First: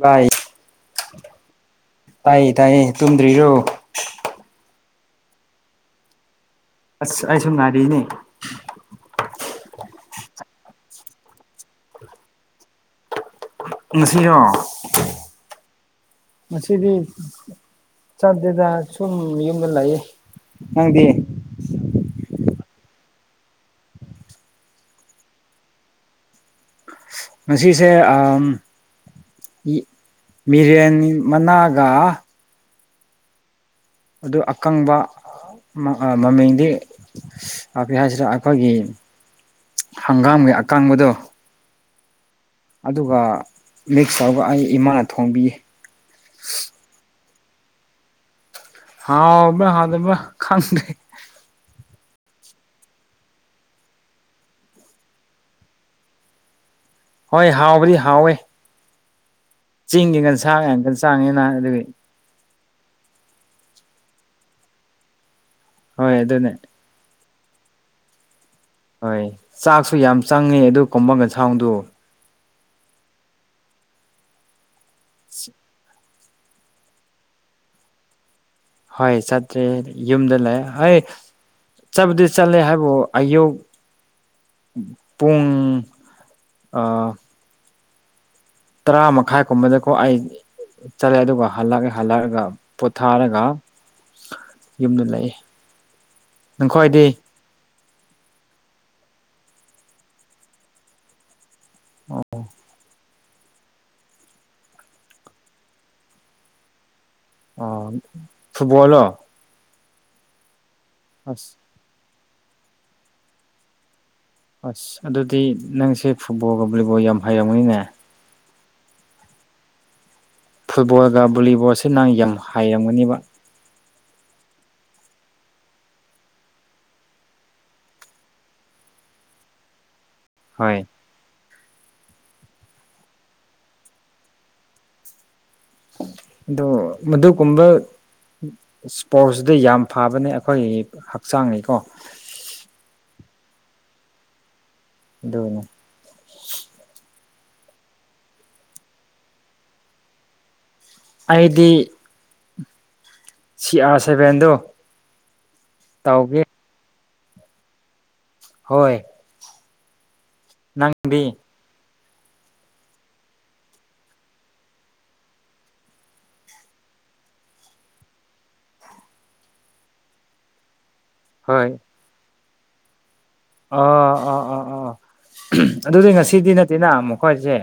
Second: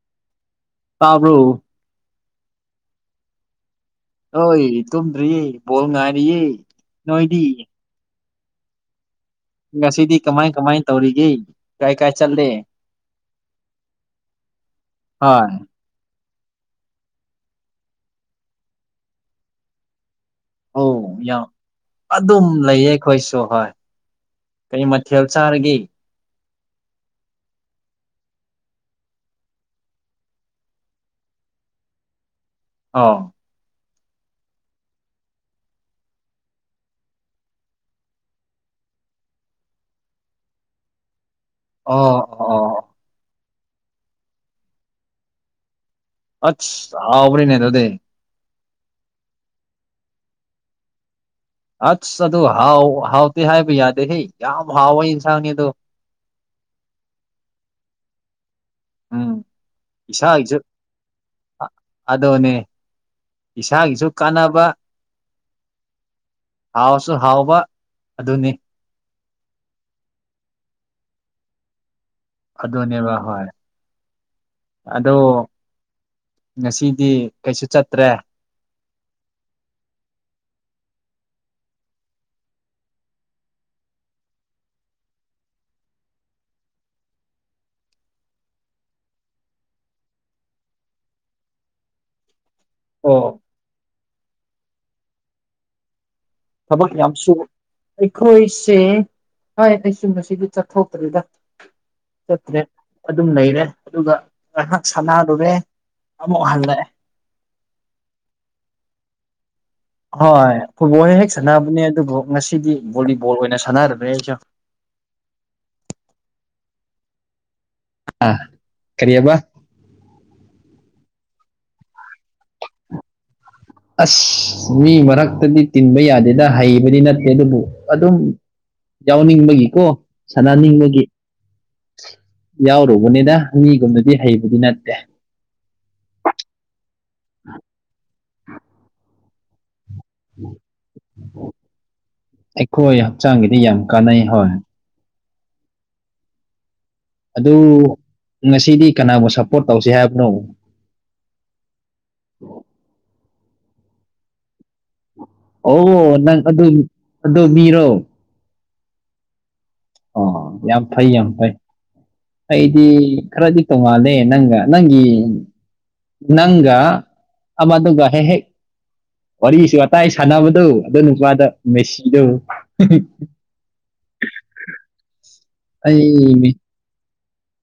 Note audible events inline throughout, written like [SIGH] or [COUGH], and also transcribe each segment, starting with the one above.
ꯚꯏ ꯇꯥꯕ꯭ꯔꯣ ꯇꯥꯏꯌꯦ ꯇꯥꯏꯌꯦ ꯇꯨꯝꯗ꯭ꯔꯤꯔꯣ꯫ ꯑꯣꯏ ꯇꯨꯗ꯭ꯔꯤꯌꯦ ꯕꯣꯜ ꯉꯥꯏꯔꯤꯌꯦ꯫ ꯑꯁ ꯅꯣꯏꯗꯤ ꯑꯩꯁꯨ ꯉꯅꯥꯔꯤꯅꯦ꯫ ꯉꯁꯤꯗꯤ ꯀꯃꯥꯏ ꯀꯃꯥꯏ ꯇꯧꯔꯤꯒꯦ ꯀꯥꯏ ꯀꯥꯏ ꯆꯠꯂꯦ꯫ ꯉꯁꯤꯔꯣ ꯍꯣꯏ ꯉꯁꯤꯗꯤ ꯆꯠꯇꯦꯗ ꯁꯨꯝ ꯌꯨꯝꯗ ꯂꯩꯌꯦ ꯅꯪꯗ꯫ ꯑꯣ ꯑꯗꯨꯝ ꯂꯩꯌꯦ ꯑꯈꯣꯏꯁꯨ ꯍꯣꯏ ꯀꯩ ꯃꯊꯦꯜ ꯆꯥꯔꯒꯦ꯫ ꯃꯁꯤꯁꯦ ꯑ ꯃꯤꯔꯦꯟ ꯃꯅꯥꯒ ꯑꯥꯎ ꯑꯗꯨ ꯑꯀꯪꯕ ꯃ ꯑ ꯃꯃꯤꯡꯗꯤ ꯑ ꯀꯔꯤ ꯍꯥꯏꯁꯤꯔ ꯑꯈꯣꯏꯒꯤ ꯍꯪꯒꯥꯝꯒꯤ ꯑꯀꯥꯡꯕꯗꯨ ꯑꯣ ꯑꯣ ꯑꯗꯨꯒ ꯃꯤꯛꯁ ꯇꯧꯔꯒ ꯑꯩ ꯏꯃꯥꯅ ꯊꯣꯡꯕꯤꯌꯦ꯫ ꯑꯠꯁ ꯍꯥꯎꯕꯅꯤꯅꯦ ꯑꯗꯨꯗꯤ꯫ ꯍꯥꯎꯕ꯭ꯔ ꯍꯥꯗꯕ ꯈꯪꯗꯦ꯫ ꯑꯁ ꯑꯗꯨ ꯍꯥꯎ ꯍꯥꯎꯇꯦ ꯍꯥꯏꯕ ꯌꯥꯗꯦ ꯍꯦ ꯌꯥꯝ ꯍꯥꯎꯕ ꯏꯟꯁꯥꯡꯅꯤ ꯑꯗꯨ꯫ ꯍꯣꯏ ꯍꯥꯎꯕꯗꯤ ꯍꯥꯎꯋꯦ ꯎꯝ ꯆꯤꯡꯒꯤ ꯉꯁꯥꯡ [UNINTELLIGIBLE] ꯑꯗꯨꯒꯤ ꯑꯗꯣꯅꯦ ꯏꯁꯥꯒꯤꯁꯨ ꯀꯥꯟꯅꯕ ꯍꯣꯏ ꯑꯗꯨꯅꯦ ꯍꯥꯎꯁꯨ ꯍꯥꯎꯕ ꯑꯗꯨꯅꯤ꯫ ꯍꯣꯏ ꯆꯥꯛꯁꯨ ꯌꯥꯝ ꯆꯪꯉꯦ ꯑꯗꯨ ꯀꯣꯡꯃꯒꯁꯥꯎꯗꯨ꯫ ꯑꯗꯨꯅꯦꯕ ꯍꯣꯏ ꯑꯗꯣ ꯉꯁꯤꯗꯤ ꯀꯩꯁꯨ ꯆꯠꯇ꯭ꯔꯦ꯫ ꯍꯣꯏ ꯆꯠꯇ꯭ꯔꯦ ꯌꯨꯝꯗ ꯂꯩ ꯍꯣꯏ ꯆꯠꯕꯨꯗꯤ ꯆꯠꯂꯦ ꯍꯥꯏꯕꯨ ꯑꯌꯨꯛ ꯄꯨꯡ ꯑ ꯇꯔꯥ ꯃꯈꯥꯏꯒꯨꯝꯕꯗꯀꯣ ꯑꯩ ꯆꯠꯂꯦ ꯑꯗꯨꯒ ꯍꯜꯂꯛꯑꯦ ꯍꯜꯂꯛꯑꯒ ꯑꯣ ꯄꯣꯊꯥꯔꯒ ꯌꯨꯝꯗ ꯂꯩ ꯊꯕꯛ ꯅꯪꯈ꯭ꯋꯥꯏꯗꯤ ꯌꯥꯝ ꯁꯨ ꯑꯩꯈꯣꯏꯁꯤ ꯍꯥꯏ ꯑꯩꯁꯨ ꯉꯁꯤꯗꯤ ꯆꯠꯊꯣꯛꯇ꯭ꯔꯤꯗ꯫ ꯆꯠꯇ꯭ꯔꯦ ꯑꯗꯨꯝ ꯂꯩꯔꯦ ꯑꯗꯨꯒ ꯉꯥꯏꯍꯥꯛ ꯁꯅꯥꯔꯨꯔꯦ ꯑꯃꯨꯛ ꯍꯜꯂꯛꯑꯦ꯫ ꯑꯣ ꯐꯨꯠꯕꯣꯜꯂꯣ ꯍꯣꯏ ꯐꯨꯠꯕꯣꯜ ꯍꯦꯛ ꯑꯁ ꯁꯥꯟꯅꯕꯅꯦ ꯑꯗꯨꯕꯨ ꯉꯁꯤꯗꯤ ꯕꯣꯂꯤꯕꯣꯜ ꯑꯣꯏꯅ ꯁꯥꯟꯅꯔꯕꯅꯦ ꯑꯩꯁꯨꯦ ꯑꯁ ꯑꯗꯨꯗꯤ ꯅꯪꯁꯦ ꯐꯨꯠꯕꯣꯜꯒ ꯕꯣꯂꯤꯕꯣꯜ ꯌꯝ ꯍꯩꯔꯝꯒꯅꯤꯅꯦ꯫ ꯑ ꯀꯔꯤꯕ ꯐꯨꯠꯕꯣꯜꯒ ꯕꯣꯂꯤꯕꯣꯜꯁꯦ ꯅꯪ ꯌꯥꯝ ꯍꯥꯏꯔꯝꯒꯅꯦꯕ ꯑꯁ ꯃꯤ ꯃꯔꯛꯇꯗꯤ ꯇꯤꯟꯕ ꯌꯥꯗꯦꯗ ꯍꯩꯕꯗꯤ ꯅꯠꯇꯦ ꯑꯗꯨꯕꯨ ꯑꯗꯨꯝ ꯌꯥꯎꯅꯤꯕꯒꯤ ꯀꯣ ꯍꯣꯏ ꯁꯥꯟꯅꯅꯤꯡꯕꯒꯤ ꯌꯥꯎꯔꯨꯕꯅꯤꯗ ꯃꯤꯒꯨꯝꯅꯗꯤ ꯍꯩꯕꯗꯤ ꯅꯠꯇꯦ꯫ ꯗꯣ ꯃꯗꯨꯒꯨꯝꯕ ꯏꯁꯄꯣꯔꯠꯁꯗ ꯌꯥꯝ ꯐꯕꯅꯦ ꯑꯈꯣꯏ ꯍꯛꯆꯥꯡꯒꯤꯀꯣ ꯑꯩꯈꯣꯏ ꯍꯛꯆꯥꯡꯒꯤꯗꯤ ꯌꯥꯝ ꯀꯥꯟꯅꯩ ꯍꯣꯏ꯫ ꯑꯗꯨꯅꯦ ꯑꯗꯨ ꯉꯁꯤꯗꯤ ꯀꯅꯥꯕꯨ ꯁꯞꯄꯣꯔꯠ ꯇꯧꯁꯦ ꯍꯥꯏꯕꯅꯣ꯫ ꯑꯩꯗꯤ ꯁꯤ ꯑꯥꯔ ꯁꯦꯚꯦꯟꯗꯣ ꯑꯣ ꯅꯪ ꯑꯗꯨ ꯑꯗꯨ ꯃꯤꯔꯣ ꯍꯣꯏ ꯑꯣ ꯌꯥꯝ ꯐꯩ ꯌꯥꯝ ꯅꯪꯗꯤ ꯐꯩ ꯑꯩꯗꯤ ꯈꯔꯗꯤ ꯇꯣꯡꯉꯥꯜꯂꯦ ꯅꯪꯒ ꯅꯪꯒꯤ ꯅꯪꯒ ꯃꯗꯨꯒ ꯍꯦꯛ ꯍꯦꯛ ꯋꯥꯔꯤꯁꯨ ꯋꯥꯇꯥꯏ ꯁꯥꯟꯅꯕꯗꯣ ꯑꯗꯣ ꯅꯨꯄꯥꯗ ꯍꯣꯏ ꯃꯦꯁꯤꯗꫭ ꯑꯣ ꯑꯣ ꯑꯣ ꯑꯣ ꯑꯗꯨꯗꯤ ꯑꯩ ꯉꯁꯤꯗꯤ ꯃꯤ- ꯅꯠꯇꯦꯅ ꯃꯈꯣꯏꯁꯦ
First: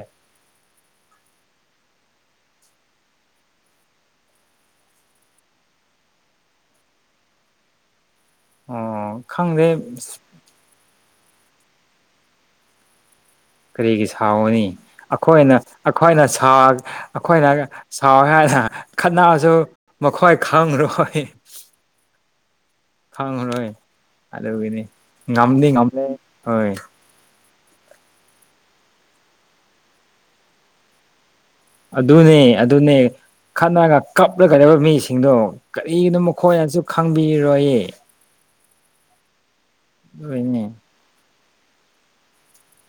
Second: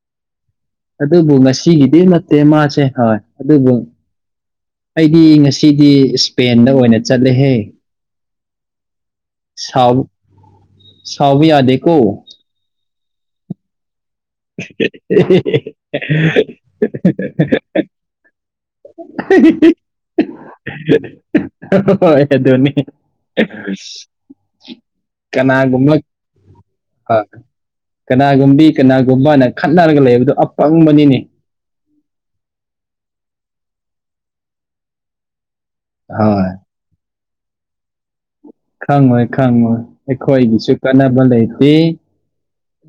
ꯑꯗꯨꯕꯨ ꯉꯁꯤꯒꯤꯗꯤ ꯅꯠꯇꯦ ꯃꯥꯁꯦ ꯍꯣꯏ ꯑꯗꯨꯕꯨ ꯑꯩꯗꯤ ꯉꯁꯤꯗꯤ ꯏꯁꯄꯦꯟꯗ ꯑꯣꯏꯅ ꯆꯠꯂꯦꯍꯦ ꯑꯣ ꯈꯪꯗꯦ ꯁꯥꯎ ꯁꯥꯎꯕ ꯌꯥꯗꯦꯀꯣ ꯀꯔꯤꯒꯤ ꯁꯥꯥꯎꯒꯅꯤ ꯑꯩꯈꯣꯏꯅ ꯑꯩꯈꯣꯏꯅ ꯁꯥꯎ ꯑꯩꯈꯣꯏꯅ ꯁꯥꯎꯋꯦ ꯍꯥꯏꯅ ꯈꯠꯅꯔꯁꯨ ꯃꯈꯣꯏ ꯈꯪꯂꯔꯣꯏ [UNINTELLIGIBLE] ꯍꯣꯏ ꯍꫭꯏ ꯑꯗꯨꯅꯤ ꯈꯪꯉꯔꫭꯏ ꯑꯗꯨꯒꯤꯅꯤ ꯉꯝꯗꯤ ꯀꯅꯥꯒꯨꯝꯕ ꯉꯝꯃꫭꯏ [UNINTELLIGIBLE] ꯀꯅꯥꯒꯨꯝꯕꯤ ꯀꯅꯥꯒꯨꯝꯕꯅ ꯈꯠꯅꯔꯒ ꯂꯩꯕꯗꯣ ꯑꯄꯪꯕꯅꯤꯅꯦ ꯑꯗꯨꯅꯦ ꯑꯗꯨꯅꯦ ꯈꯠꯅꯔꯒ ꯀꯞꯂꯒ ꯂꯩꯕ [UNINTELLIGIBLE] ꯃꯤꯁꯤꯡꯗꯣ ꯀꯔꯤꯒꯤꯅꯣ ꯍꯣꯏ ꯃꯈꯣꯏꯅꯁꯨ ꯈꯪꯕꯤꯔꯣꯏꯌꯦ ꯈꯪꯉꯣꯏ ꯈꯪꯉꯣꯏ ꯑꯩꯈꯣꯏꯒꯤꯁꯨ ꯑꯗꯨꯏꯅꯦ ꯀꯥꯟꯅꯕ ꯂꯩꯇꯦ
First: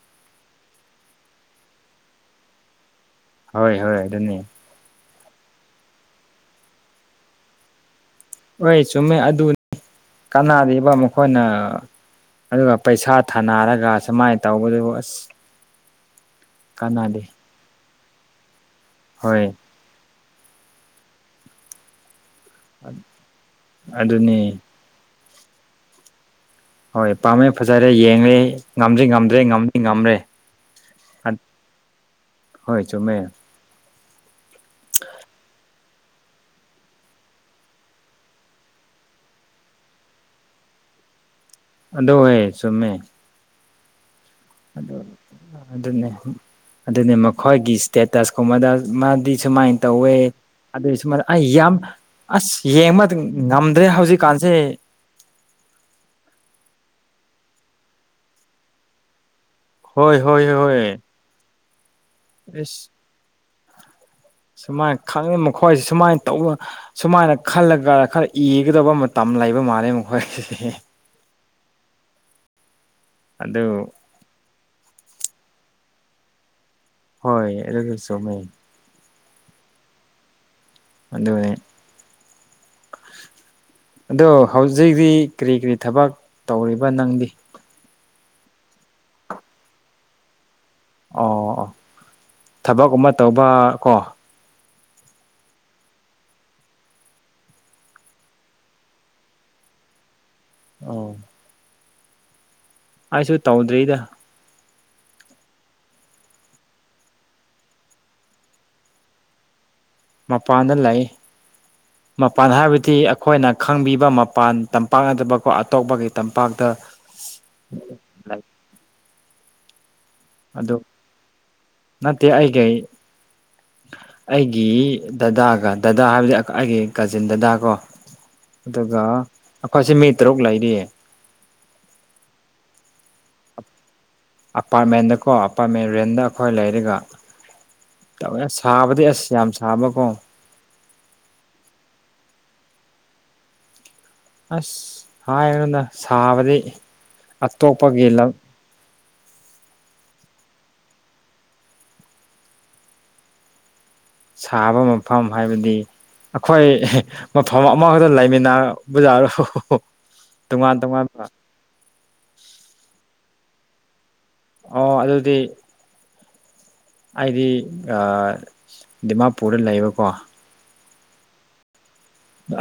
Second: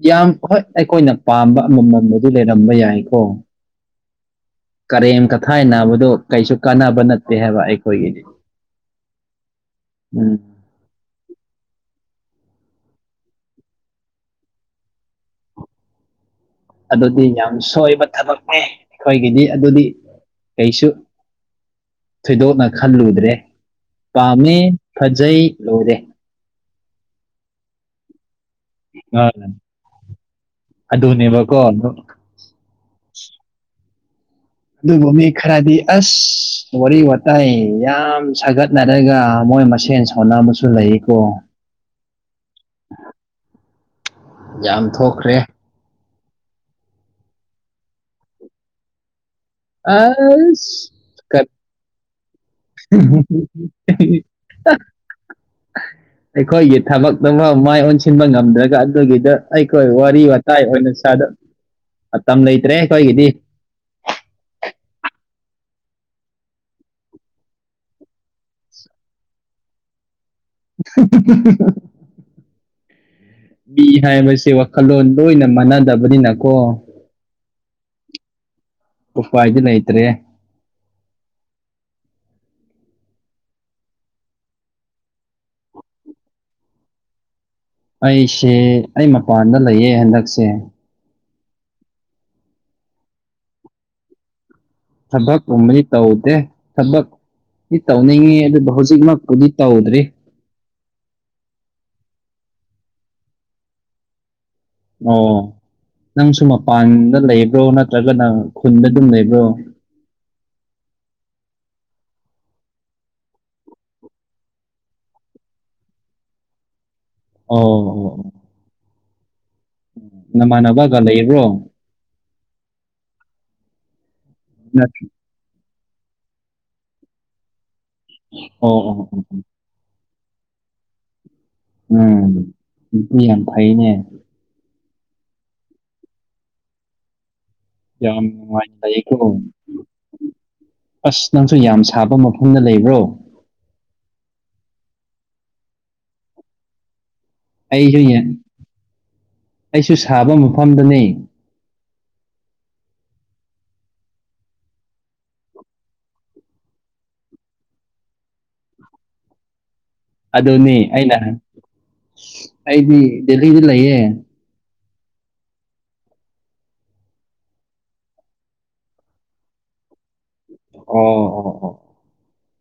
ꯌꯥꯝ ꯍꯣꯏ ꯑꯩꯈꯣꯏꯅ ꯄꯥꯝꯕ ꯑꯃꯃꯝꯕꯨꯗꯤ ꯂꯩꯔꯝꯕ ꯌꯥꯏꯀꯣ ꯍꯣꯏ ꯍꯣꯏ ꯑꯗꯨꯅ‌ꯦ ꯀꯔꯦꯝ ꯀꯊꯥꯏ ꯅꯥꯕꯗꯣ ꯀꯩꯁꯨ ꯀꯥꯟꯅꯕ ꯅꯠꯇꯦ ꯍꯥꯏꯕ ꯑꯩꯈꯣꯏꯒꯤꯗꯤ ꯍꯣꯏ ꯆꯨꯝꯃꯦ ꯑꯗꯨꯅꯤ ꯎꯝ ꯀꯅꯥꯔꯤꯕ ꯑꯃꯨꯛ ꯑꯩꯈꯣꯏꯅ ꯑꯗꯨꯒ ꯄꯩꯁꯥ ꯊꯥꯅꯔꯒ ꯁꯨꯃꯥꯏꯅ ꯇꯧꯕꯗꯨꯕꯨ ꯑꯁ ꯀꯥꯟꯅꯗꯦ ꯑꯗꯨꯗꯤ ꯌꯥꯝ ꯁꯣꯏꯕ ꯊꯕꯛꯅꯦ ꯑꯩꯈꯣꯏꯒꯤꯗꯤ ꯍꯣꯏ ꯑꯗꯨꯗꯤ ꯀꯩꯁꯨ ꯊꯣꯏꯗꯣꯛꯅ ꯈꯜꯂꯨꯗ꯭ꯔꯦ ꯑꯗꯨꯅꯤ ꯄꯥꯝꯃ‌ꯦ ꯐꯖꯩ ꯂꯣꯏꯔꯦ ꯍꯣꯏ ꯄꯥꯝꯃꯦ ꯐꯖꯔꯦ ꯌꯦꯡꯂ‌ꯦ ꯉꯝꯗ꯭ꯔꯤ ꯑ ꯉꯝꯗ꯭ꯔꯦ ꯉꯝꯗꯤ ꯉꯝ꯭ꯔꯦ ꯑꯗꯨꯅꯦꯕꯀꯣ ꯍꯣꯏ ꯆꯨꯝꯃꯦ ꯑꯗꯨꯕꯨ ꯃꯤ ꯈꯔꯗꯤ ꯑꯁ ꯋꯥꯔꯤ ꯋꯥꯇꯥꯏ ꯌꯥꯝ ꯁꯥꯒꯠꯅꯔꯒ ꯃꯣꯏ ꯃꯁꯦꯟ ꯁꯥꯎꯅꯕꯁꯨ ꯂꯩꯌꯦꯀꯣ ꯑꯗꫭ [UNINTELLIGIBLE] ꯑꯣꯏ ꯆꯨꯝꯃꯦ ꯌꯥꯝ ꯊꯣꯛꯈ꯭ꯔꯦ ꯑꯗꯨꯅꯦ ꯑꯗꯨꯅꯦ ꯃꯈꯣꯏꯒꯤ ꯏꯁꯇꯦꯇꯁꯀꯨꯝꯕꯗ ꯃꯥꯗꯤ ꯁꯨꯃꯥꯏꯅ ꯇꯧꯋꯦ ꯑꯗꯨꯏ ꯁꯨꯃ [UNINTELLIGIBLE] ꯑꯁ ꯑꯩ ꯌꯥꯝ ꯑꯁ ꯌꯦꯡꯕ ꯉꯝꯗ꯭ꯔꯦ ꯍꯧꯖꯤꯛꯀꯥꯟꯁꯦ ꯑꯩꯈꯣꯏꯒꯤ ꯊꯕꯛꯇꯐꯥꯎ ꯃꯥꯏ ꯑꯣꯟꯁꯤꯟꯕ ꯉꯝꯗ꯭ꯔꯒ ꯑꯗꯨꯒꯤꯗ ꯑꯩꯈꯣꯏ ꯍꯣꯏ ꯋꯥꯔꯤ ꯍꯣꯏ ꯍꯣꯏ ꯋꯥꯇꯥꯏ ꯍꯣꯏ ꯑꯣꯏꯅ [UNINTELLIGIBLE] ꯃꯇꯝ ꯂꯩꯇ꯭ꯔꯦ ꯑꯦꯁ ꯑꯩꯈꯣꯏꯒꯤꯗꯤ ꯁꯨꯃꯥꯏꯅ ꯈꯪꯉꯤ ꯃꯈꯣꯏ ꯁꯨꯃꯥꯏꯅ ꯇꯧꯕ ꯁꯨꯃꯥꯏꯅ ꯈꯜꯂꯒ ꯈꯔ ꯏꯒꯗꯕ ꯃꯇꯝ ꯂꯩꯕ ꯃꯥꯜꯂꯦ ꯃꯈꯣꯏꯁꯦ [UNINTELLIGIBLE] ꯃꯤ ꯑꯗꯨ ꯍꯥꯏꯕꯁꯦ ꯋꯥꯈꯜꯂꯣꯟ ꯂꯣꯏꯅ ꯃꯥꯟꯅꯗꯕꯅꯤꯅꯀꯣ ꯍꯣꯏꯖ ꯑꯗꯨꯖꯨ ꯆꯨꯝꯃꯦ ꯎꯄꯥꯏꯗꯤ ꯂꯩꯇ꯭ꯔꯦ ꯑꯗꯨꯅꯦ ꯑꯗꯣ ꯍꯧꯖꯤꯛ ꯀꯔꯤ ꯀꯔꯤ ꯊꯕꯛ ꯇꯧꯔꯤꯕ ꯅꯪꯗꯤ ꯑꯩꯁꯦ ꯑꯩ ꯃꯄꯥꯟꯗ ꯂꯩꯌꯦ ꯍꯟꯗꯛꯁꯦ ꯑꯣ ꯑꯣ ꯊꯕꯛ ꯑꯃ ꯇꯧꯕ ꯀꯣ ꯊꯕꯛꯨꯝꯕꯅꯤ ꯇꯧꯗꯦ ꯊꯕꯛ ꯇꯧꯅꯤꯡꯉꯤ ꯑꯗꯨꯗ ꯍꯧꯖꯤꯛꯃꯛꯄꯨꯗꯤ ꯇꯧꯗ꯭ꯔꯤ ꯑꯣ ꯑꯩꯁꯨ ꯇꯧꯗ꯭ꯔꯤꯗ ꯑꯣ ꯅꯪꯁꯨ ꯃꯄꯥꯟꯗ ꯂꯩꯕ꯭ꯔꯣ ꯅꯠꯇ꯭ꯔꯒ ꯅꯪ ꯈꯨꯟꯗ ꯑꯗꯨꯝ ꯂꯩꯕ꯭ꯔꯣ ꯃꯄꯥꯟꯗ ꯂꯥꯛ ꯃꯄꯥꯟ ꯍꯥꯏꯕꯗꯤ ꯑꯩꯈꯣꯏꯅ ꯈꯪꯕꯤꯕ ꯃꯄꯥꯟ ꯇꯝꯄꯥꯛ ꯅꯠꯇꯕꯀꯣ ꯑꯇꯣꯞꯄꯒꯤ ꯇꯝꯄꯥꯛꯇ ꯑꯧ ꯂꯩ ꯑꯗꯨ ꯅꯃꯥꯟꯅꯕꯒ ꯂꯩꯕ꯭ꯔꯣ ꯅꯠꯇꯦ ꯑꯩꯒ ꯑꯩꯒꯤ ꯅꯠ ꯗꯗꯥꯒ ꯗꯗꯥ ꯍꯥꯏꯕꯗꯤ ꯑꯩꯒꯤ ꯀꯥꯖꯤꯟ ꯗꯗꯥꯀꯣ ꯑꯣ ꯑꯗꯨꯒ ꯑꯣ ꯑꯣ ꯑꯩꯈꯣꯏꯁꯦ ꯃꯤ ꯇꯔꯨꯛ ꯂꯩꯔꯤꯌꯦ ꯎꯝ ꯏ ꯌꯥꯝ ꯐꯩꯅꯦ ꯑꯄꯥꯔꯠꯃꯦꯟꯗꯀꯣ ꯑꯄꯥꯔꯠꯃꯦꯟ ꯔꯦꯟꯗ ꯑꯩꯈꯣꯏ ꯂꯩꯔꯒ ꯌꯥꯝ ꯇꯧꯦ ꯑ ꯅꯨꯡꯉꯥꯏꯅ ꯁꯥꯕꯗꯤ ꯂꯩꯌꯦꯀꯣ ꯑꯁ ꯌꯥꯝ ꯁꯥꯕꯀꯣ ꯑꯁ ꯅꯪꯁꯨ ꯌꯥꯝ ꯁꯥꯕ ꯃꯐꯝꯗ ꯂꯩꯕ꯭ꯔꯣ ꯑꯁ ꯍꯥꯏꯔꯅꯣꯅ ꯁꯥꯕꯗꯤ ꯑꯩꯁꯨ ꯑꯇꯣꯞꯄꯒꯤ ꯂꯝ ꯑꯩꯁꯨ ꯁꯥꯕ ꯃꯐꯝꯗꯅꯤ ꯁꯥꯕ ꯃꯐꯝ ꯍꯥꯏꯕꯗꯤ ꯑꯩꯈꯣꯏ ꯃꯐꯝ ꯑꯃꯈꯛꯇ ꯂꯩꯃꯤꯟꯅꯕꯖꯥꯔꯣ ꯑꯗꯨꯅꯦ ꯇꯣꯉꯥꯟ ꯑꯩꯅ ꯇꯣꯉꯥꯟꯕ ꯑꯩꯗꯤ ꯗꯦꯜꯂꯤꯗ ꯂꯩꯌꯦ ꯑꯣ ꯑꯗꯨꯗꯤ ꯑꯩꯗꯤ ꯗꯤꯃꯥꯄꯨꯔꯗ ꯂꯩꯕꯀꯣ ꯑꯣ ꯑꯣ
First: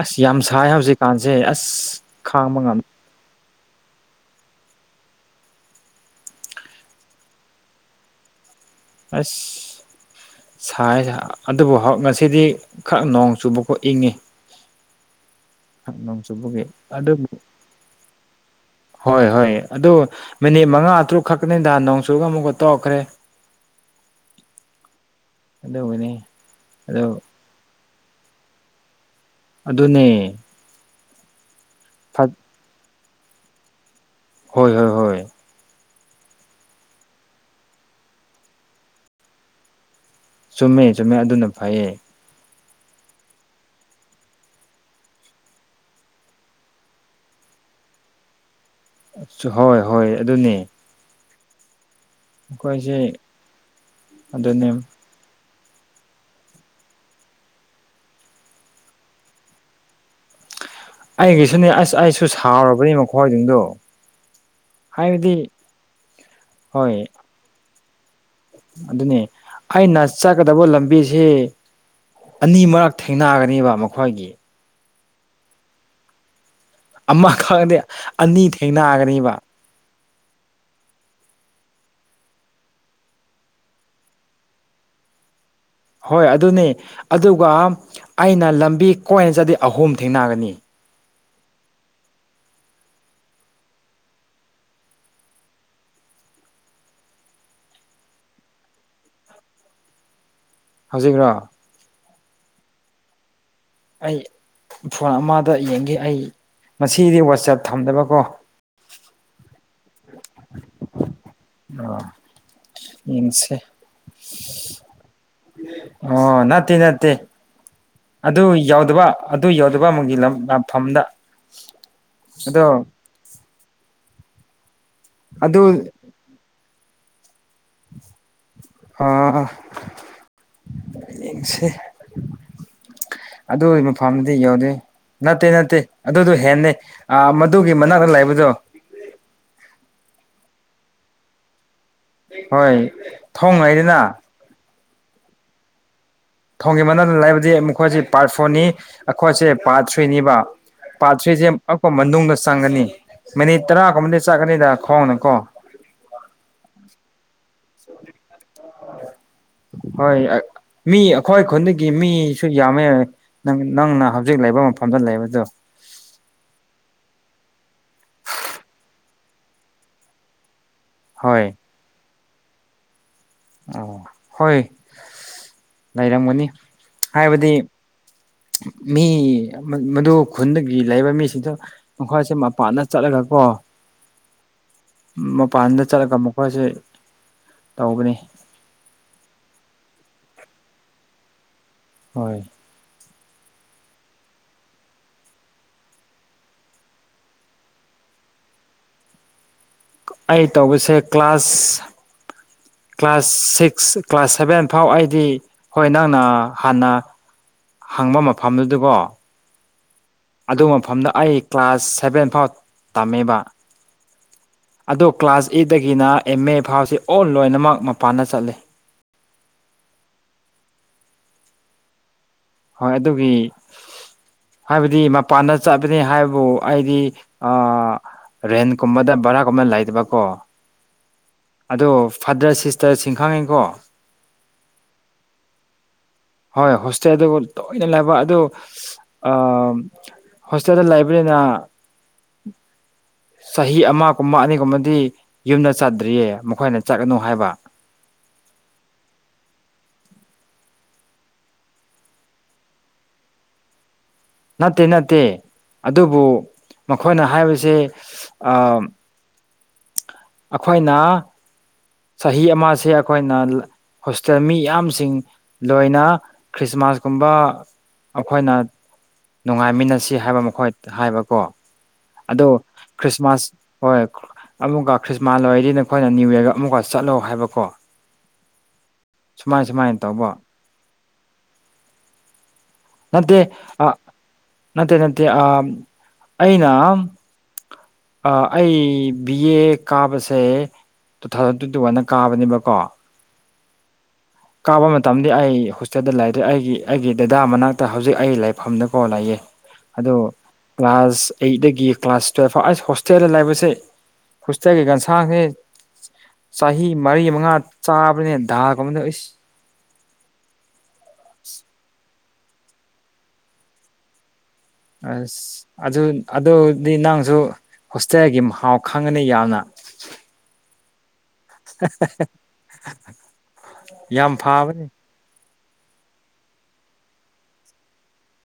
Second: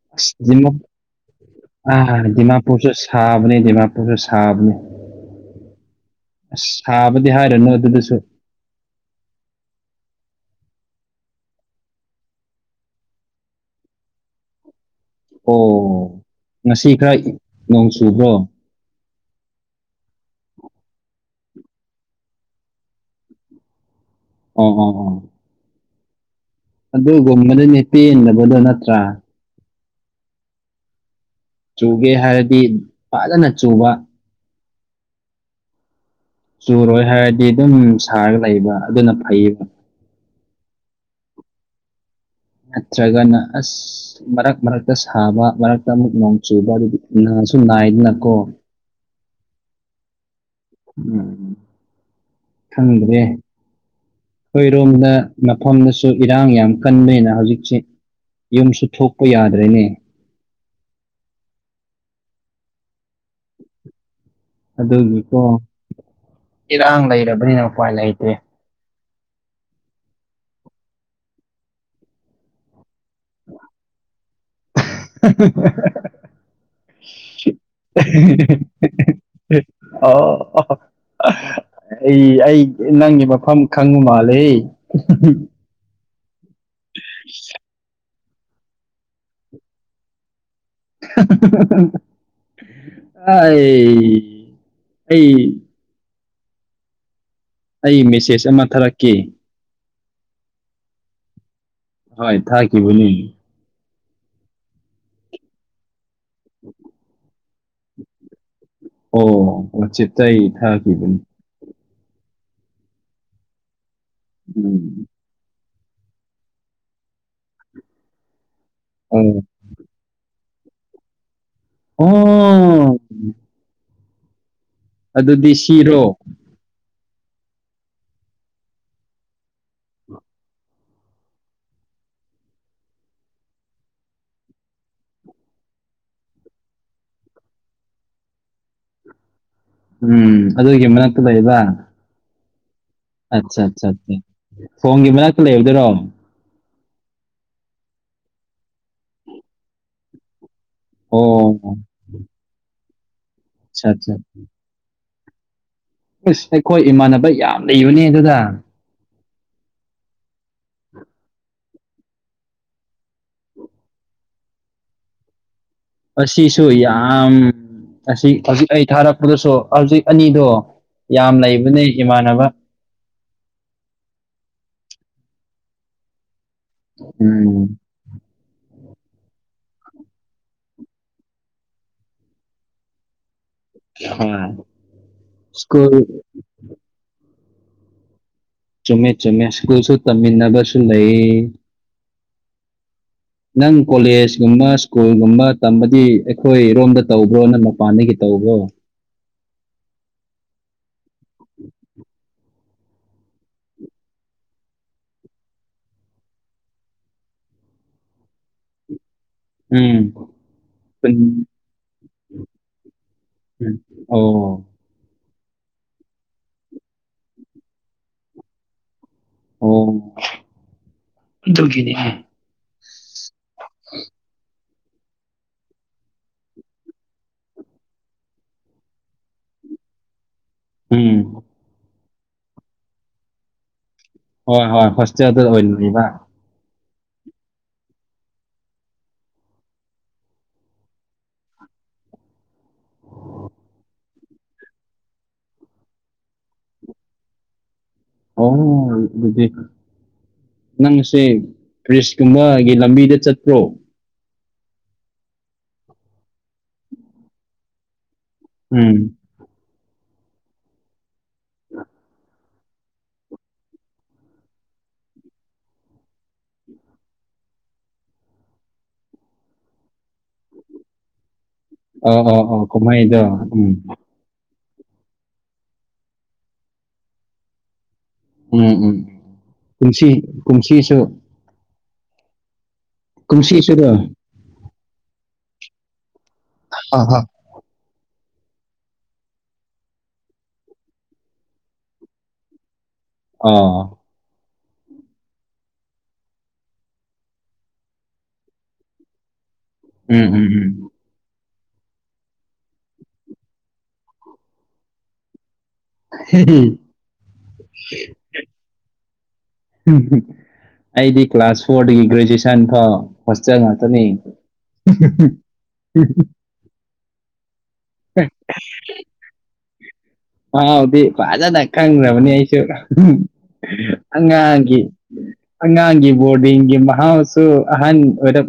ꯑꯁ ꯌꯥꯝ ꯁꯥꯏ ꯍꯧꯖꯤꯛꯀꯥꯟꯁꯦ ꯑꯁ ꯑꯣꯥ ꯑ ꯃꯥ ꯈꯥꯡꯕ ꯉꯝ ꯄꯨꯁꯁ ꯁꯥꯕꯅꯤ ꯄꯁꯨ ꯁꯥꯕꯅꯤ ꯑꯁ ꯁꯥꯕꯗꯤ ꯍꯥꯏꯔꯅꯨ ꯑꯗꯨꯗꯁꯨ ꯑꯁ ꯁꯥꯏꯖ ꯑꯗꯨꯕꯨ ꯉꯁꯤꯗꯤ ꯈꯔ ꯅꯣꯡ ꯆꯨꯕꯈꯣ ꯏꯪꯉꯤ ꯑꯣ ꯅꯣꯡ ꯆꯨꯕꯒꯤ ꯉꯁꯤ ꯈꯔ ꯑꯗꯨꯕꯨ ꯅꯣꯡ ꯆꯨꯕ꯭ꯔꯣ ꯍꯣꯏ ꯍꯣꯏ ꯑꯗꯨ ꯃꯤꯅꯤꯠ ꯃꯉꯥ ꯇꯔꯨꯛ ꯈꯛꯛꯇꯅꯤꯗ ꯅꯣꯡꯆꯨꯒ ꯑꯃꯨꯛꯀ ꯇꯧꯔꯛꯈ꯭ꯔꯦ [UNINTELLIGIBLE] ꯑꯣ ꯑꯣꯣ ꯑꯣ ꯧꯕꯅꯦ ꯑꯗꯨꯒꯨꯝꯕꯗꯨꯅꯦ ꯄꯦꯟꯗꯕꯗꯣ ꯅꯠꯇ꯭ꯔꯥ ꯑꯗꯨꯅꯦ ꯆꯨꯒꯦ ꯍꯥꯏꯔꯗꯤ ꯐꯖꯅ ꯆꯨꯕ ꯍꯣꯏ ꯍꯣꯏ ꯍꯣꯏ ꯆꯨꯔꯣꯏ ꯍꯥꯏꯔꯗꯤ ꯑꯗꯨꯝ ꯁꯥꯔꯒ ꯂꯩꯕ ꯑꯗꯨꯅ ꯐꯩꯌꯦꯕ ꯆꯨꯝꯃꯦ ꯆꯨꯝꯃꯦ ꯑꯗꯨꯅ ꯐꯩꯌꯦ ꯅꯠꯇ꯭ꯔꯒꯅ ꯑꯁ ꯃꯔꯛ ꯃꯔꯛꯇ ꯁꯥꯕ ꯃꯔꯛꯇ ꯑꯃꯨꯛ ꯅꯣꯡ ꯆꯨꯕ ꯑꯗꯨꯗꯤ ꯅꯥꯁꯨ ꯅꯥꯏꯗꯅꯀꯣ ꯍꯣꯏ ꯍꯣꯏ ꯑꯗꯨꯅꯦ ꯎꯝ ꯑꯩꯈꯣꯏꯁꯦ ꯈꯪꯗ꯭ꯔꯦ ꯑꯗꯨꯅꯦ ꯑꯩꯈꯣꯏꯔꯣꯝꯗ ꯃꯐꯝꯗꯁꯨ ꯏꯔꯥꯡ ꯌꯥꯝ ꯀꯟꯕꯅꯤꯅ ꯍꯧꯖꯤꯛꯁꯦ ꯌꯨꯝꯁꯨ ꯊꯣꯛꯄ ꯌꯥꯗ꯭ꯔꯦꯅꯦ ꯑꯩꯒꯤꯁꯨꯅꯦ ꯑꯁ ꯑꯩꯁꯨ ꯁꯥꯎꯔꯕꯅꯤ ꯃꯈꯣꯏꯖꯤꯡꯗꯣ ꯑꯗꯨꯒꯤꯀꯣ ꯏꯔꯥꯡ ꯍꯣꯏ ꯂꯩꯔꯕꯅꯤꯅ ꯎꯄꯥꯏ ꯂꯩꯇꯦ ꯑꯗꯨꯅꯦ ꯑꯩꯅ ꯆꯠꯀꯗꯕ ꯂꯝꯕꯤꯁꯤ ꯑꯅꯤ ꯃꯔꯛ ꯊꯦꯡꯅꯒꯅꯦꯕ ꯃꯈꯣꯏꯒꯤ [UNINTELLIGIBLE] ꯑꯃ ꯈꯪꯉꯗꯤ ꯑꯅꯤ ꯊꯦꯡꯅꯒꯅꯤꯕ [UNINTELLIGIBLE] ꯑ ꯑꯩ ꯑꯩ ꯅꯪꯒꯤ ꯃꯐꯝ ꯈꯪꯕ ꯃꯥꯜꯂꯦ ꯍꯣꯏ ꯑꯗꯨꯅꯤ ꯑꯗꯨꯒ ꯑꯩꯅ ꯂꯝꯕꯤ ꯀꯣꯏꯅ ꯆꯠꯗꯤ ꯑꯍꯨꯝ ꯊꯦꯡꯅꯒꯅꯤ [UNINTELLIGIBLE] ꯑꯩ ꯃꯦꯁꯦꯖ ꯑꯃ ꯊꯥꯔꯛꯀꯦ ꯍꯧꯖꯤꯛꯔꯣ ꯍꯣꯏ ꯊꯥꯈꯤꯕꯅꯤ ꯑꯩ ꯐꯣꯟ ꯑꯃꯗ ꯌꯦꯡꯒꯦ ꯑꯩ ꯉꯁꯤꯗꯤ ꯋꯥꯆꯞ ꯊꯝꯗꯕꯀꯣ ꯑꯣ ꯋꯥꯆꯦꯞꯇ ꯑꯩ ꯊꯥꯈꯤꯕꯅꯤ ꯑ ꯌꯦꯡꯁꯦ ꯎꯝ ꯑꯣ ꯅꯠꯇꯦ ꯅꯠꯇꯦ ꯑꯗꯨ ꯌꯣꯠ ꯗꯕ ꯑꯣ ꯑꯗꯨ ꯌꯧꯗꯕ ꯑꯃꯒꯤ ꯂꯝ ꯂꯥꯟꯐꯝꯗ ꯑꯣ ꯑꯗꯣ ꯑꯗꯨꯗꯤ ꯑꯗꯨ ꯁꯤꯔꯣ ꯑ ꯌꯦꯡꯁꯦ ꯑꯗꯣ ꯑꯩ ꯃꯐꯝꯗꯨꯗꯤ ꯌꯧꯗꯦ ꯅꯠꯇꯦ ꯅꯠꯇꯦ ꯑꯗꯨꯗꯣ ꯍꯦꯟꯅꯦ ꯑ ꯃꯗꯨꯒꯤ ꯃꯅꯥꯛꯇ ꯂꯩꯥꯕꯗꯣ ꯎꯝ ꯑꯗꯨꯒꯤ ꯃꯅꯥꯛꯇ ꯂꯩꯕ ꯍꯣꯏ ꯑꯠꯆꯥ ꯆꯥ ꯊꯣꯡꯉꯩꯗꯅ ꯆꯥ ꯊꯣꯡꯒꯤ ꯃꯅꯥꯛꯇ ꯂꯩꯕꯗꯨꯔꯣ ꯊꯣꯡꯒꯤ ꯃꯅꯥꯛꯇ ꯂꯩꯕꯗꯤ ꯃꯈꯣꯏꯁꯦ ꯄꯥꯔꯠ ꯐꯣꯔꯅꯤ ꯑꯈꯣꯏꯁꯦ ꯄꯥꯔꯠ ꯊ꯭ꯔꯤꯅꯤꯕ ꯄꯥꯔꯠ ꯊ꯭ꯔꯤꯁꯦ ꯑꯣ ꯑꯛꯄ ꯃꯅꯨꯡꯗ ꯆꯪꯒꯅꯤ ꯃꯤꯅꯤꯠ ꯑꯠꯆꯥ ꯑꯠꯆꯥ ꯇꯔꯥꯒꯨꯝꯕꯗꯤ ꯆꯥꯒꯅꯤꯗ ꯈꯣꯡꯅ ꯀꯣ ꯑꯁ ꯑꯩꯈꯣꯏ ꯏꯃꯥꯟꯅꯕ ꯌꯥꯝ ꯂꯩꯕꯅꯦ ꯑꯗꯨꯗ ꯍꯣꯏ ꯑꯛ ꯃꯤ ꯑꯈꯣꯏ ꯈꯨꯟꯗꯒꯤ ꯃꯤꯁꯨ ꯌꯥꯝꯃꯦ ꯅꯪꯅ ꯍꯧꯖꯤꯛ ꯂꯩꯕ ꯃꯐꯝꯗ ꯂꯩꯕꯗꯣ ꯑꯁꯤꯁꯨ ꯌꯥꯝ ꯑꯁꯤ ꯍꯧꯖꯤꯛ ꯑꯩ ꯊꯥꯔꯛꯄꯗꯁꯨ ꯍꯧꯖꯤꯛ ꯑꯅꯤꯗꯣ ꯌꯥꯝ ꯍꯣꯏ ꯂꯩꯕꯅꯦ ꯏꯃꯥꯟꯅꯕ ꯑ ꯍꯣꯏ ꯂꯩꯔꯝꯒꯅꯤ ꯍꯥꯏꯕꯗꯤ ꯎꯝ ꯃꯤ ꯃꯠ ꯃꯗꯨ ꯈꯨꯟꯗꯒꯤ ꯂꯩꯕ ꯃꯤꯁꯤꯡꯗꯣ ꯃꯈꯣꯏꯁꯦ ꯃꯄꯥꯟꯗ ꯆꯠꯂꯒ ꯀꯣ ꯍꯣꯏ ꯃꯄꯥꯟꯗ ꯁ꯭ꯀꯨꯜ ꯆꯠꯂꯒ ꯃꯈꯣꯏꯁꯦ ꯇꯧꯕꯅꯤ ꯆꯨꯝꯃꯦ ꯆꯨꯝꯃꯦ ꯁ꯭ꯀꯨꯜꯁꯨ ꯇꯝꯃꯤꯟꯅꯕꯁꯨ ꯂꯩꯌꯦ ꯍꯣꯏ ꯅꯪ ꯀꯣꯂꯦꯖꯀꯨꯝꯕ ꯁ꯭ꯀꯨꯜꯒꯨꯝꯕ ꯇꯝꯕꯗꯤ ꯑꯩꯈꯣꯏꯔꯣꯝꯗ ꯇꯧꯕ꯭ꯔꯣ ꯅꯪ ꯃꯄꯥꯟꯗꯒꯤ ꯇꯧꯕ꯭ꯔꯣ ꯑꯩ ꯇꯧꯕꯁꯦ class class six class seven ꯐꯥꯎ ꯑꯩꯗꯤ ꯍꯣꯏ ꯅꯪꯅ ꯍꯥꯟꯅ ꯍꯪꯕ ꯃꯐꯝꯗꯨꯗꯀꯣ ꯎꯝ ꯑꯗꯨ ꯃꯐꯝꯗ ꯈꯨꯟ ꯑꯩ ꯀ꯭ꯂꯥꯁ ꯁꯦꯚꯦꯟ ꯐꯥꯎ ꯇꯝꯃꯦꯕ ꯎꯝ ꯑꯣ ꯑꯗꯣ ꯀ꯭ꯂꯥꯁ ꯑꯦꯠꯇꯒꯤꯅ ꯑꯦꯝ ꯑꯦ ꯐꯥꯎꯁꯦ ꯑꯣꯜ ꯂꯣꯏꯅꯃꯛ ꯃꯄꯥꯟꯗ ꯆꯠꯂꯦ ꯑꯣ ꯑꯗꯨꯒꯤꯅꯤ ꯍꯣꯏ ꯑꯗꯨꯒꯤ ꯍꯥꯏꯕꯗꯤ ꯃꯄꯥꯟꯗ ꯆꯠꯀꯅꯤ ꯍꯥꯏꯕꯕꯨ ꯑꯩꯗꯤ ꯑ ꯔꯦꯟ ꯀꯨꯝꯕꯗ ꯕꯔꯥꯒꯨꯝꯕ ꯂꯩꯇꯕꯀꯣ ꯎꯝ ꯑꯗꯣ ꯐꯥꯗꯔ ꯁꯤꯁꯇꯔꯁꯤꯡ ꯈꯥꯪꯉꯦꯀꯣ꯫ ꯍꯣꯏ ꯍꯣꯏ ꯍꯣꯁꯇꯦꯜꯗ ꯑꯣꯏꯅ ꯂꯩꯕ꯫ ꯍꯣꯏ ꯍꯣꯁꯇꯦꯜ ꯗꯕꯨ ꯇꯣꯏꯅ ꯂꯩꯕ ꯑꯗꯨ ꯑ ꯍꯣꯁꯇꯦꯜꯗ ꯂꯩꯕ꯭ꯅꯤꯅ ꯆꯍꯤ ꯑꯃꯒꯨꯝꯕ ꯑꯅꯤꯒꯨꯝꯕꯗꯤ ꯌꯨꯝꯗ ꯆꯠꯇ꯭ꯔꯤꯌꯦ ꯃꯈꯣꯏꯅ ꯆꯠꯀꯅꯨ ꯍꯥꯏꯕ ꯑꯣ ꯑꯗꯨꯗꯤ꯫ ꯅꯪꯁꯦ ꯐ꯭ꯔꯤꯁꯀꯨꯝꯕꯒꯤ ꯂꯝꯕꯤꯗ ꯆꯠꯇ꯭ꯔꯣ ꯅꯠꯇꯦ ꯅꯠꯇꯦ ꯑꯗꯨꯕꯨ ꯃꯈꯣꯏꯅ ꯍꯥꯏꯕꯁꯦ ꯑꯥ ꯎꯝ ꯑꯩꯈꯣꯏꯅ ꯆꯍꯤ ꯑꯃ ꯁꯦ ꯑꯩꯈꯣꯏꯅ ꯍꯣꯁꯇꯦꯜ ꯃꯤ ꯌꯥꯝꯌꯥꯝꯁꯤꯡ ꯂꯣꯏꯅ ꯈ꯭ꯔꯤꯁꯃꯥꯁꯀꯨꯝꯕ ꯑꯩꯈꯣꯏꯅ ꯅꯨꯡꯉꯥꯏꯃꯤꯟꯅꯁꯤ ꯍꯥꯏꯕ ꯃꯈꯣꯏ ꯍꯥꯏꯕꯀꯣ꯫ ꯑꯥ ꯑꯥ ꯑꯗꯣ ꯑꯥ ꯀꯨꯝꯍꯩꯗꯣ ꯈ꯭ꯔꯤꯁꯃꯥꯁ ꯎꯝ ꯍꯣꯏ ꯑꯃꯨꯛꯀ ꯈ꯭ꯔꯤꯁꯃꯥꯁ ꯂꯣꯏꯔꯗꯤ ꯅꯈꯣꯏꯅ ꯅꯅꯤꯌꯨ ꯌꯔꯒ ꯑꯃꯨꯛꯀ ꯆꯠꯂꯣ ꯍꯥꯏꯕꯀꯣ꯫ ꯎꯝ ꯎꯝ ꯁꯨꯃꯥꯏ ꯁꯨꯃꯥꯏꯅ ꯀꯨꯝꯁꯤ ꯇꯧꯕ ꯄꯨꯨꯝꯁꯤꯁꯨ ꯅꯠꯇꯦ ꯑ ꯀꯨꯝꯁꯤꯁꯨꯔꯣ ꯅꯠꯇꯦ ꯅꯠꯇꯦ ꯑ ꯑꯩꯅ ꯑꯥ ꯍꯥ ꯑꯩ ꯕꯤ ꯑꯦ ꯀꯥꯕꯁꯦ ꯇꯨ ꯊꯥꯎꯖꯟ ꯇ꯭ꯋꯦꯟꯇꯤ ꯋꯥꯟꯗ ꯀꯥꯕꯅꯦꯕꯀꯣ ꯑꯣ ꯀꯥꯞꯕ ꯃꯇꯝꯗꯤ ꯑꯩ ꯍꯣꯁꯇꯦꯜꯗ ꯂꯩꯔꯦ ꯑꯩꯒꯤ ꯑꯩꯒꯤ ꯗꯦꯗꯥ ꯃꯅꯥꯛꯇ ꯍꯧꯖꯤꯛ ꯑꯩ ꯂꯩꯐꯝꯗ ꯀꯣ ꯂꯩꯌꯦ꯫ ꯑꯗꯣ ꯎꯝ ꯎꯝ ꯎꯝ ꯀ꯭ꯂꯥꯁ ꯑꯩꯗꯒꯤ ꯀ꯭ꯂꯥꯁ ꯇꯨꯌꯦꯦꯜꯞ ꯐꯥꯎ ꯑꯁ ꯍꯣꯁꯇꯦꯜꯗ ꯂꯩꯕꯁꯦ ꯍꯣꯁꯇꯦꯜꯒꯤ ꯒꯟꯁꯥꯡꯁꯦ꯫ ꯆꯍꯤ ꯃꯔꯤ ꯃꯉꯥ ꯆꯥꯕꯅꯦ ꯥꯒꯨꯝꯕꯁ ꯑꯩꯗꯤ ꯀ꯭ꯂꯥꯁ ꯐꯣꯔꯗꯒꯤ ꯒ꯭ꯔꯦꯖꯨꯌꯦꯁꯟ ꯐꯥꯎ ꯍꯣꯁꯇꯦꯜ ꯉꯥꯛꯇꯅꯤ꯫ ꯑꯁ ꯑꯗꯨ ꯑꯗꯨꯗꯤ ꯅꯪꯁꯨ ꯍꯣꯁꯇꯦꯜꯒꯤ ꯃꯍꯥꯎ ꯈꯪꯉꯅꯤ ꯌꯥꯝꯅ ꯃꯍꯥꯎꯗꯤ ꯐꯖꯅ ꯈꯪꯈ꯭ꯔꯕꯅꯤ ꯑꯩꯁꯨ ꯌꯥꯝ ꯑꯉꯥꯡꯒꯤ꯫ ꯐꯥꯕꯅꯤ ꯑꯉꯥꯡꯒꯤ ꯕꯣꯔꯗꯤꯡꯒꯤ ꯃꯍꯥꯎꯁꯨ ꯑꯍꯟ ꯑꯣꯏꯔꯞ